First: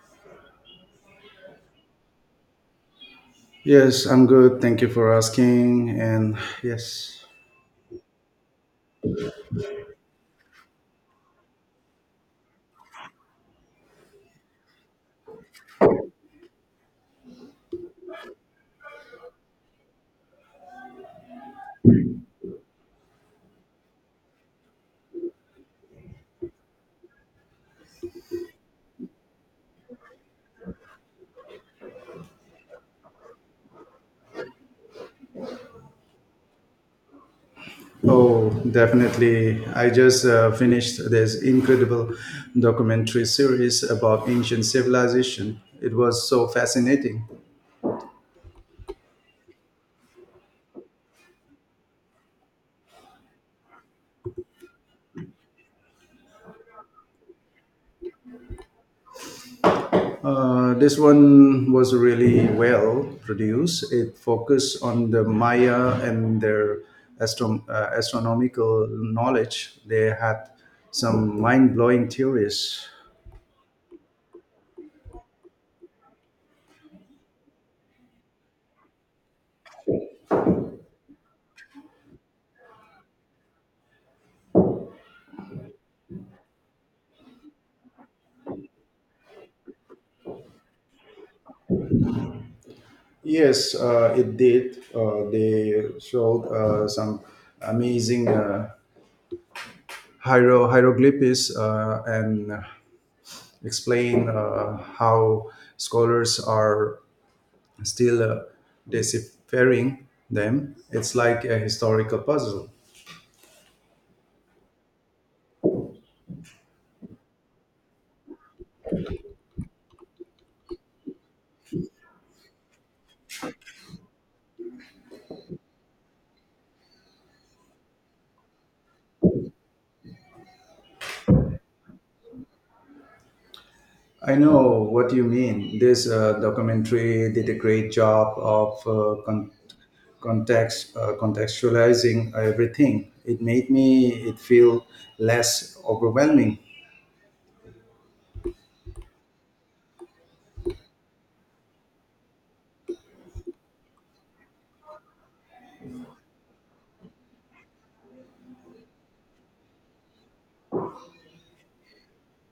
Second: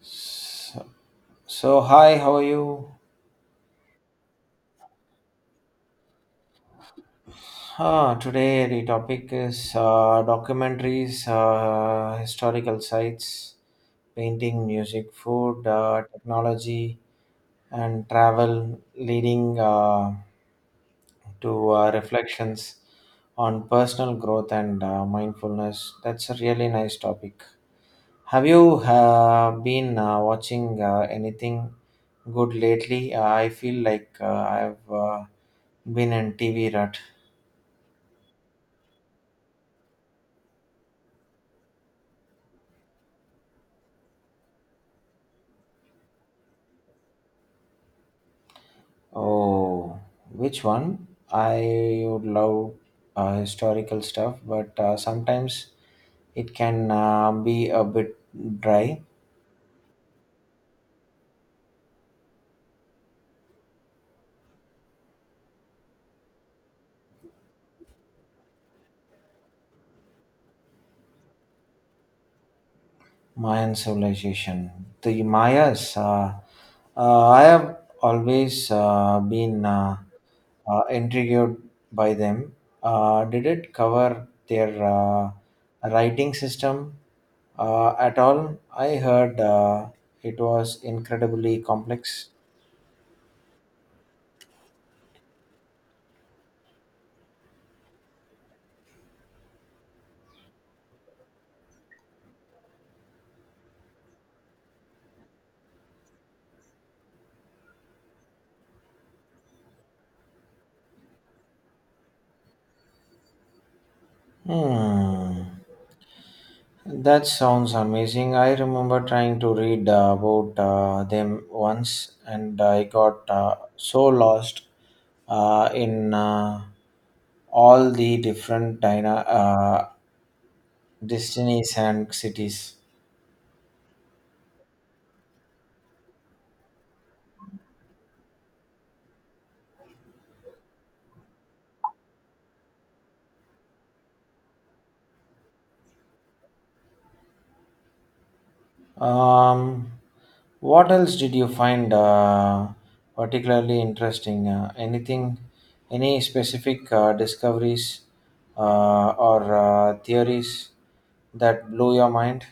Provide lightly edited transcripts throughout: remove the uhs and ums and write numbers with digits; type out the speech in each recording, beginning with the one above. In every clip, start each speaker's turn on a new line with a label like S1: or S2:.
S1: So, so hi, how are you?
S2: Yes, I'm good. Thank you for asking. And yes,
S1: Today the topic is documentaries, historical sites, painting, music, food, technology, and travel, leading to reflections on personal growth and mindfulness. That's a really nice topic. Have you been watching anything good lately? I feel like I've Been in TV Rut.
S2: oh, definitely. I just finished this incredible documentary series about ancient civilization. It was so fascinating.
S1: Oh, which one? I would love historical stuff, but sometimes it can be a bit dry.
S2: This one was really well produced. It focused on the Maya and their astronomical knowledge. They had some mind blowing theories.
S1: Mayan civilization. The Mayas. I have always been intrigued by them. Did it cover their writing system at all? I heard it was incredibly complex.
S2: Yes, it did. They showed some amazing hieroglyphs and explain how scholars are still deciphering them. It's like a historical puzzle.
S1: Hmm. That sounds amazing. I remember trying to read about them once and I got so lost in all the different destinies and cities.
S2: I know what you mean. This documentary did a great job of contextualizing everything. It made me it feel less overwhelming.
S1: Um, what else did you find particularly interesting? Any specific discoveries or theories that blew your mind?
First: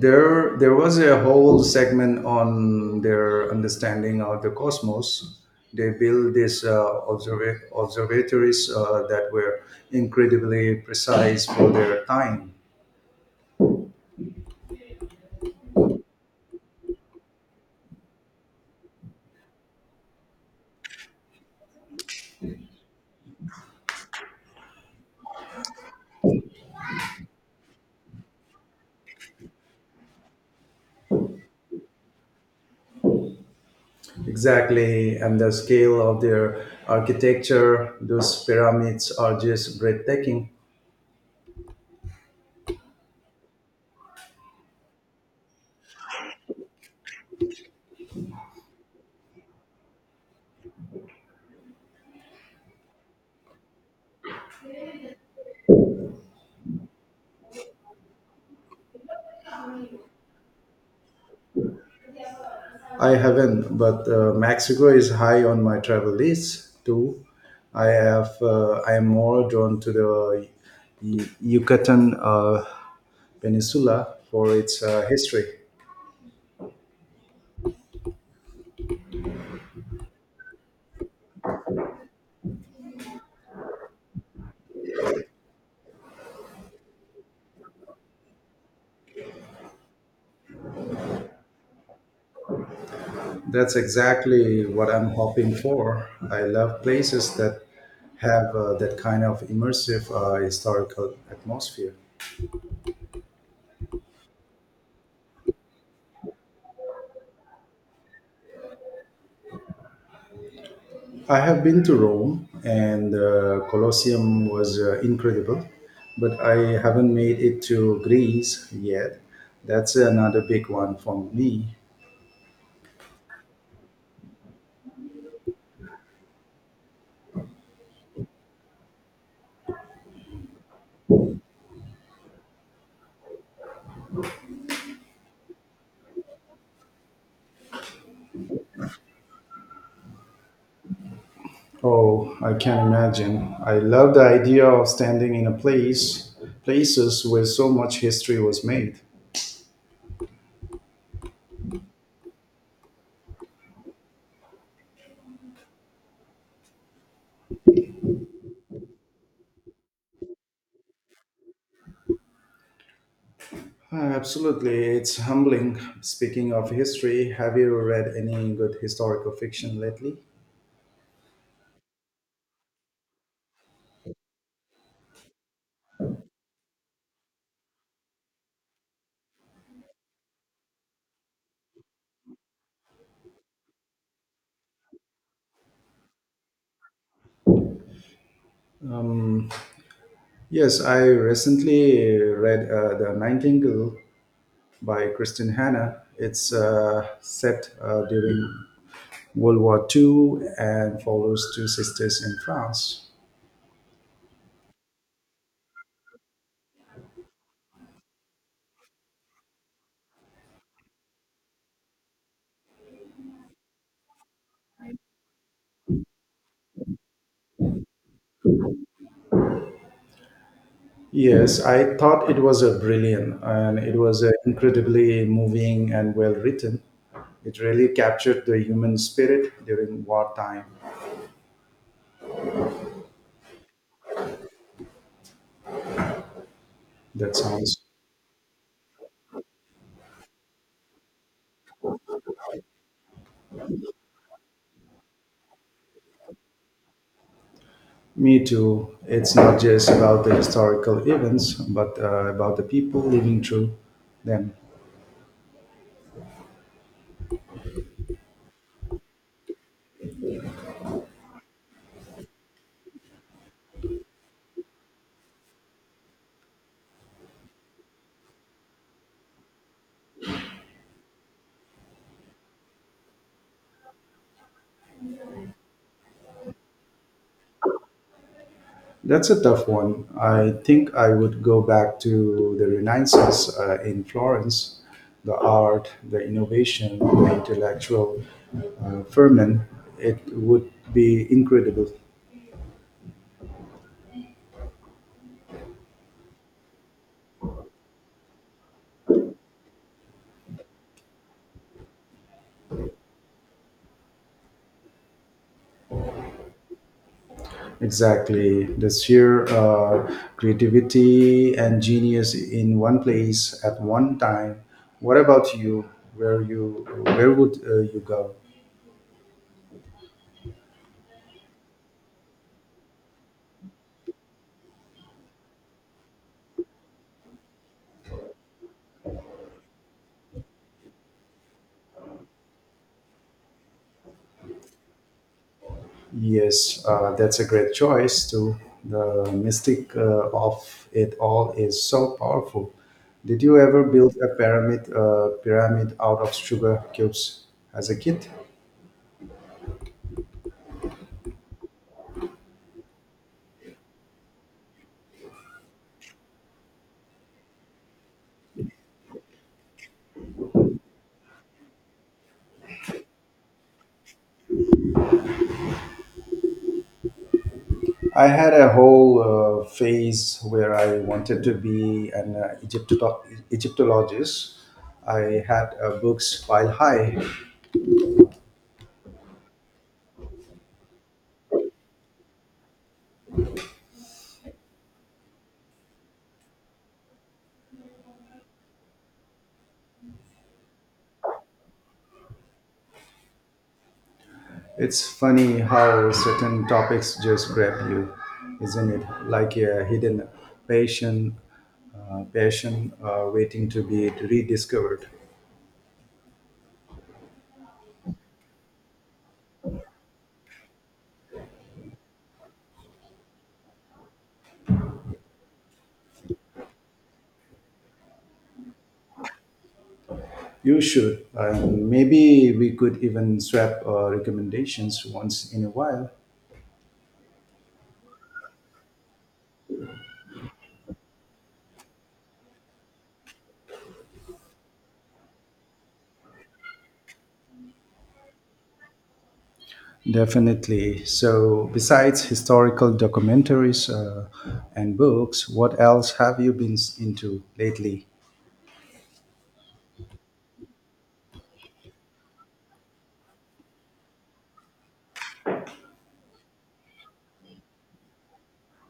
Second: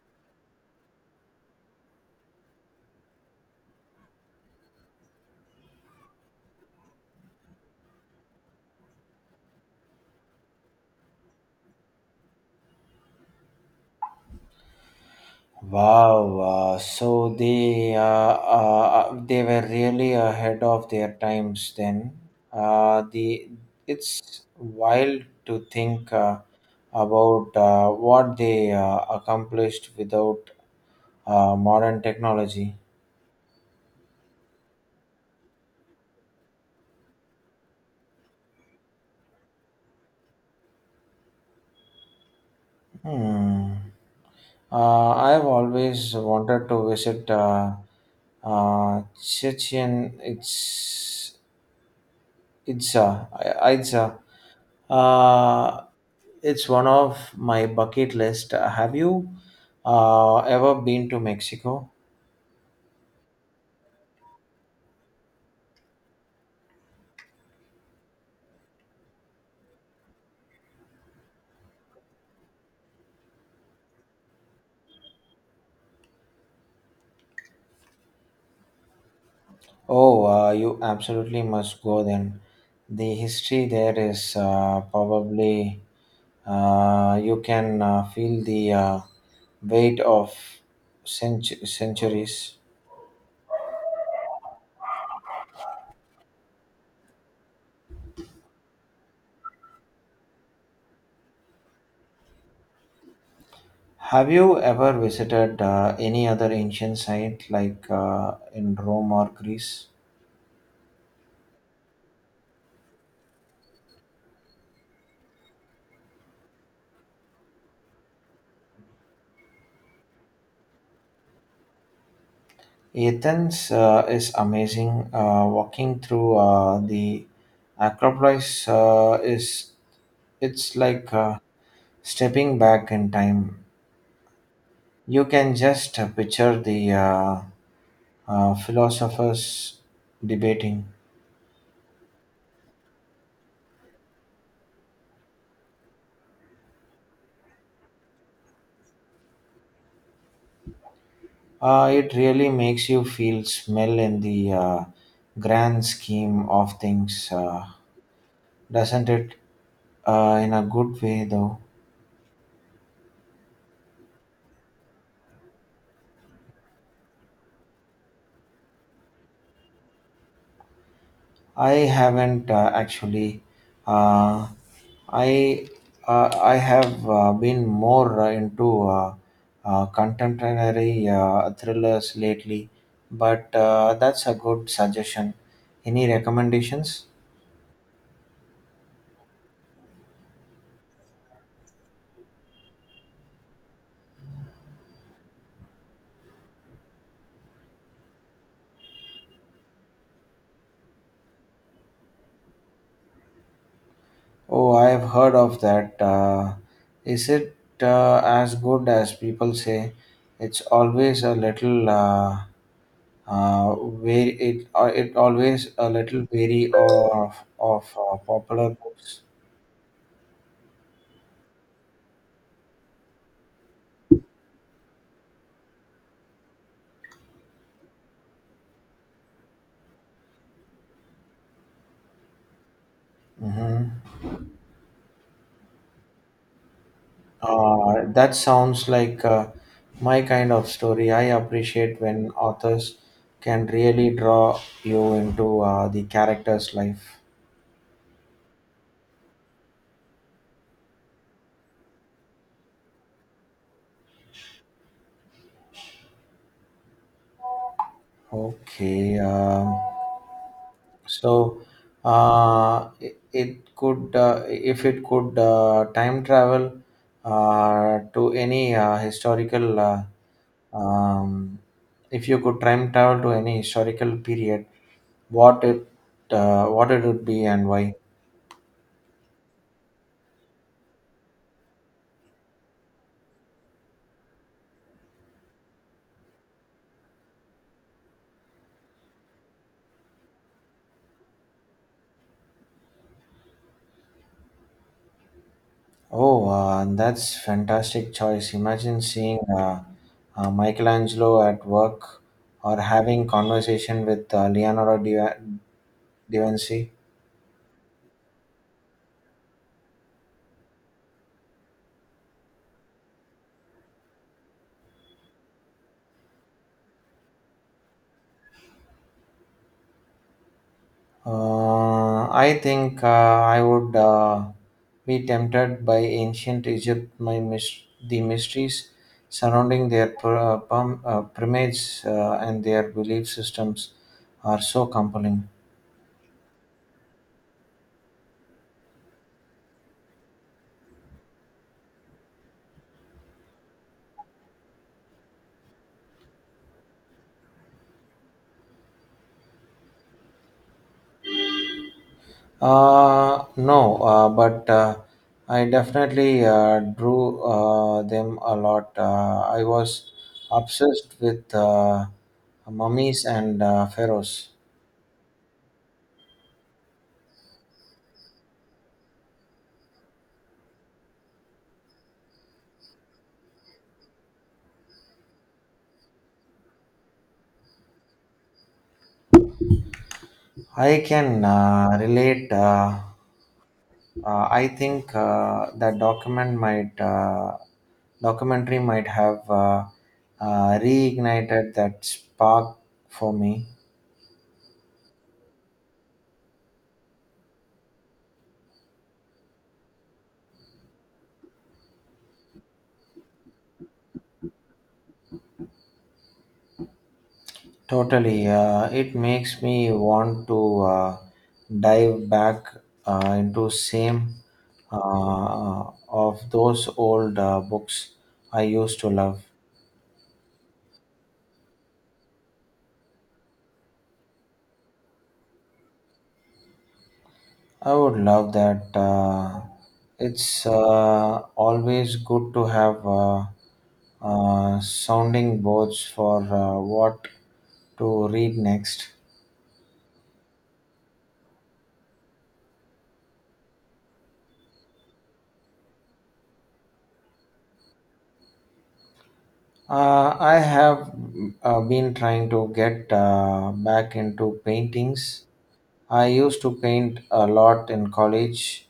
S2: There was a whole segment on their understanding of the cosmos. They built these observatories that were incredibly precise for their time.
S1: Wow! So they were really ahead of their times then. The it's wild to think about what they accomplished without modern technology.
S2: Exactly, and the scale of their architecture, those pyramids are just breathtaking.
S1: Hmm. I have always wanted to visit Chichen Itza. Uh, uh, it's one of my bucket list. Have you ever been to Mexico?
S2: I haven't, but Mexico is high on my travel list too. I have. I am more drawn to the Yucatan Peninsula for its history.
S1: Oh, you absolutely must go then. The history there is probably you can feel the weight of centuries.
S2: That's exactly what I'm hoping for. I love places that have that kind of immersive historical atmosphere.
S1: Have you ever visited any other ancient site like in Rome or Greece?
S2: I have been to Rome, and the Colosseum was incredible, but I haven't made it to Greece yet. That's another big one for me.
S1: Athens is amazing. Walking through the Acropolis is it's like stepping back in time. You can just picture the philosophers debating.
S2: Oh, I can imagine. I love the idea of standing in a place, places where so much history was made.
S1: It really makes you feel smell in the grand scheme of things, doesn't it? In a good way, though.
S2: Ah, absolutely, it's humbling. Speaking of history, have you read any good historical fiction lately?
S1: I haven't actually. Uh, I I have been more into contemporary thrillers lately, but that's a good suggestion. Any recommendations?
S2: Um, yes, I recently read The Nightingale by Christian Hanna. It's set during World War II and follows two sisters in France.
S1: Oh, I have heard of that. Is it as good as people say? It's always a little wary. It always a little wary of of popular books.
S2: Yes, I thought it was a brilliant and it was incredibly moving and well written. It really captured the human spirit during wartime.
S1: Hmm.
S2: That sounds
S1: That sounds like my kind of story. I appreciate when authors can really draw you into the character's life.
S2: me too. It's not just about the historical events, but about the people living through them.
S1: Okay. So, it, it could, if it could, time travel to any historical, um, if you could time travel to any historical period, what it, what it would be and why?
S2: That's a tough one. I think I would go back to the Renaissance in Florence, the art, the innovation, the intellectual ferment. It would be incredible.
S1: Oh, that's fantastic choice. Imagine seeing Michelangelo at work or having conversation with Leonardo da Vinci.
S2: Exactly. The sheer creativity and genius in one place at one time. What about you? Where you? Where would you go?
S1: I think I would be tempted by ancient Egypt, the mysteries surrounding their pyramids and their belief systems are so compelling.
S2: Yes, that's a great choice too. The mystic of it all is so powerful. Did you ever build a pyramid out of sugar cubes as a kid?
S1: No, but I definitely drew them a lot. I was obsessed with mummies and pharaohs.
S2: I had a whole phase where I wanted to be an Egyptologist. I had books pile high.
S1: I can relate. I think that documentary might have reignited that spark for me.
S2: It's funny how certain topics just grab you, isn't it? Like a hidden passion, passion waiting to be rediscovered.
S1: Totally, it makes me want to dive back into same of those old books I used to love.
S2: You should. And maybe we could even swap recommendations once in a while.
S1: I would love that. It's always good to have sounding boards for what to read next.
S2: Definitely. So, besides historical documentaries and books, what else have you been into lately?
S1: I have been trying to get back into paintings. I used to paint a lot in college,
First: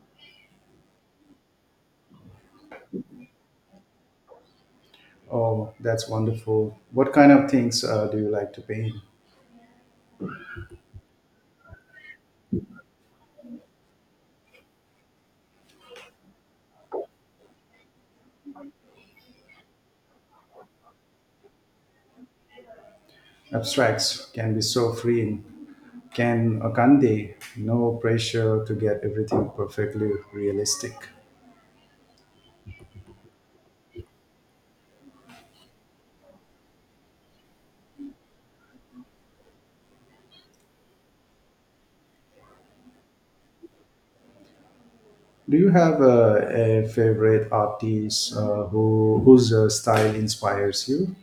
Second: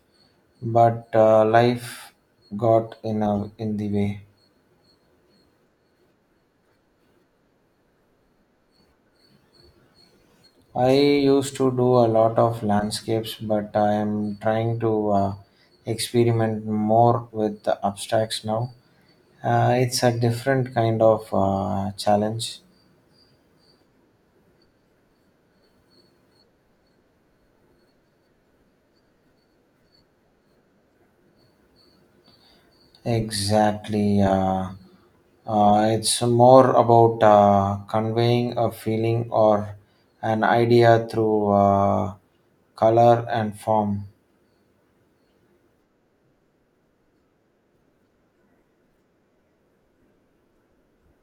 S1: but life got in, a, in the way.
S2: Oh, that's wonderful. What kind of things do you like to paint?
S1: I used to do a lot of landscapes, but I am trying to experiment more with the abstracts now. It's a different kind of challenge.
S2: Abstracts can be so freeing. Can Akande, no pressure to get everything perfectly realistic.
S1: Exactly. It's more about conveying a feeling or an idea through color and form.
S2: Do you have a favorite artist whose style inspires you?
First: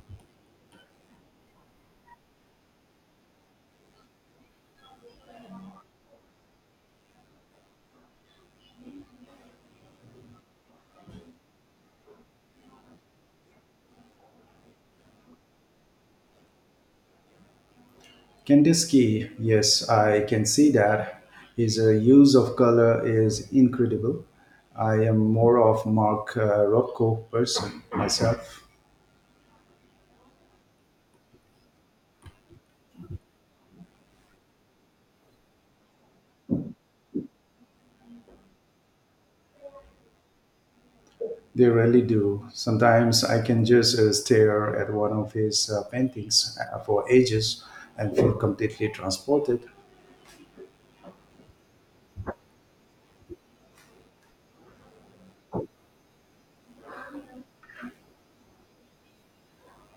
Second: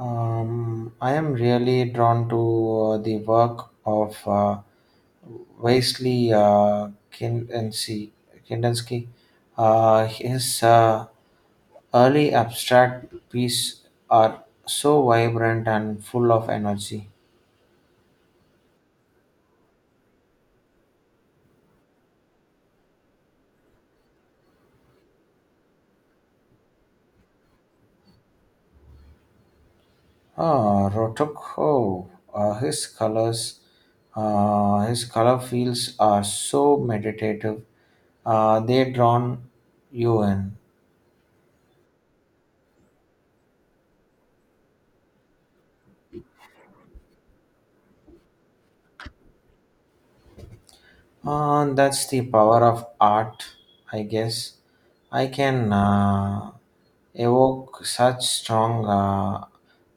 S1: I am really drawn to the work of. Wesley Kandinsky. Kandinsky. His early abstract pieces are so vibrant and full of energy.
S2: Kandinsky, yes, I can see that. His use of color is incredible. I am more of Mark Rothko person myself.
S1: Ah, Rotoko. Uh, his colors, his color fields are so meditative. They drawn you in.
S2: They really do. Sometimes I can just stare at one of his paintings for ages and feel completely transported.
S1: That's the power of art, I guess. I can evoke such strong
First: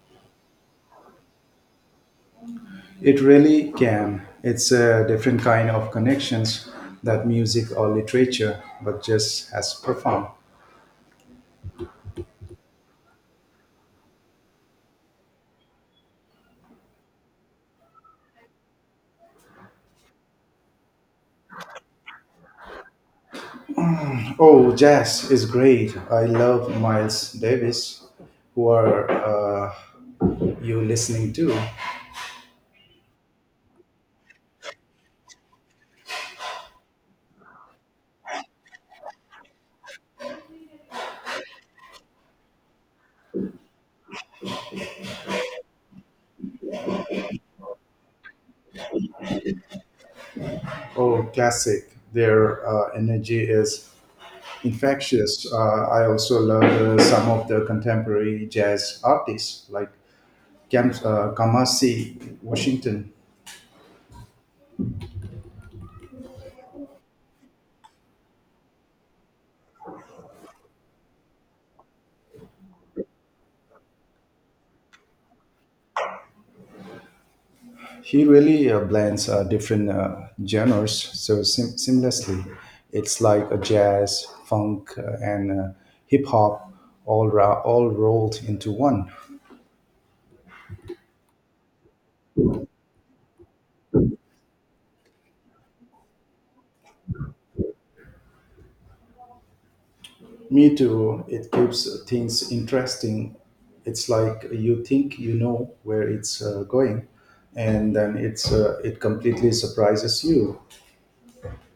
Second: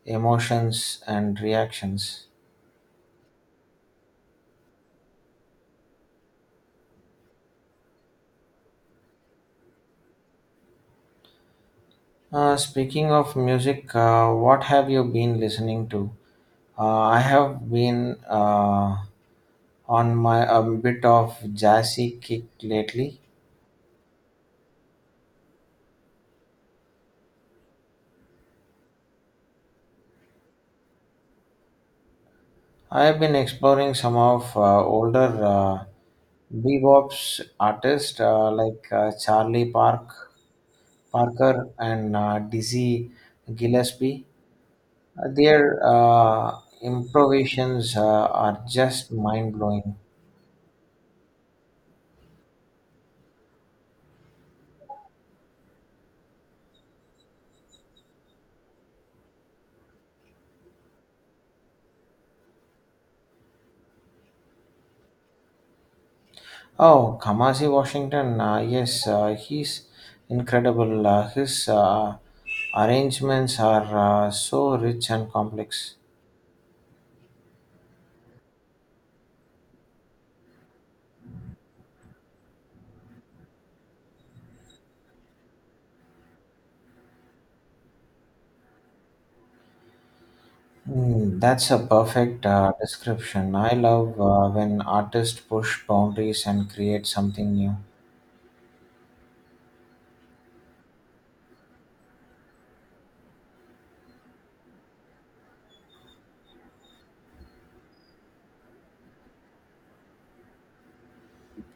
S1: emotions and reactions.
S2: It really can. It's a different kind of connections that music or literature, but just as profound.
S1: Speaking of music, what have you been listening to? I have been on my a bit of jazzy kick lately.
S2: Oh, jazz is great. I love Miles Davis. Who are you listening to?
S1: I have been exploring some of older bebop's artists like Charlie Park Parker and Dizzy Gillespie. Their improvisations are just mind blowing.
S2: Oh, classic. Their energy is infectious. I also love some of the contemporary jazz artists like Kamasi Washington.
S1: Oh, Kamasi Washington, yes, he's incredible. His arrangements are so rich and complex.
S2: He really blends different genres so seamlessly. It's like a jazz, funk, and hip hop all rolled into one.
S1: Hmm, that's a perfect description. I love when artists push boundaries and create something new.
S2: Me too. It keeps things interesting. It's like you think you know where it's going, and then it completely surprises you.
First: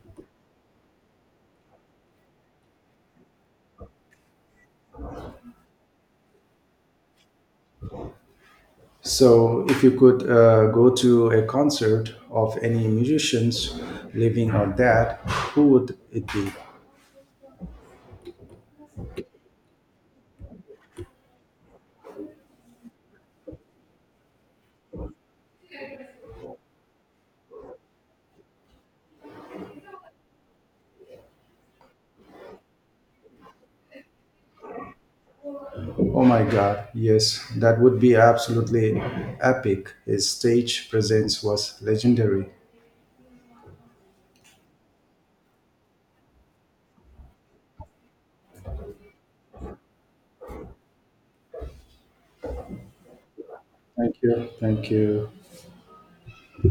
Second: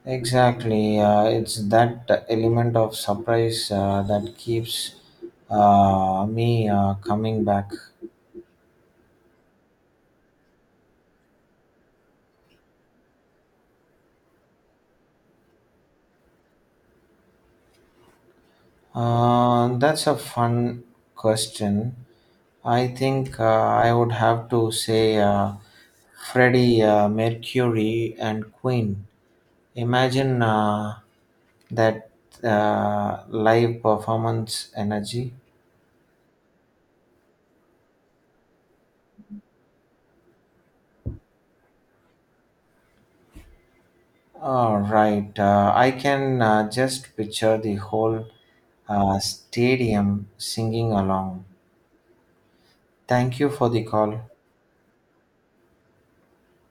S1: Exactly, it's that element of surprise that keeps me coming back.
S2: So, if you could go to a concert of any musicians, living or dead, who would it be?
S1: That's a fun question. I think I would have to say Freddie Mercury and Queen. Imagine that live performance energy.
S2: Oh my God! Yes, that would be absolutely epic. His stage presence was legendary.
S1: All right, I can just picture the whole stadium singing along. Thank you for the
S2: Thank
S1: call.
S2: you. Thank you.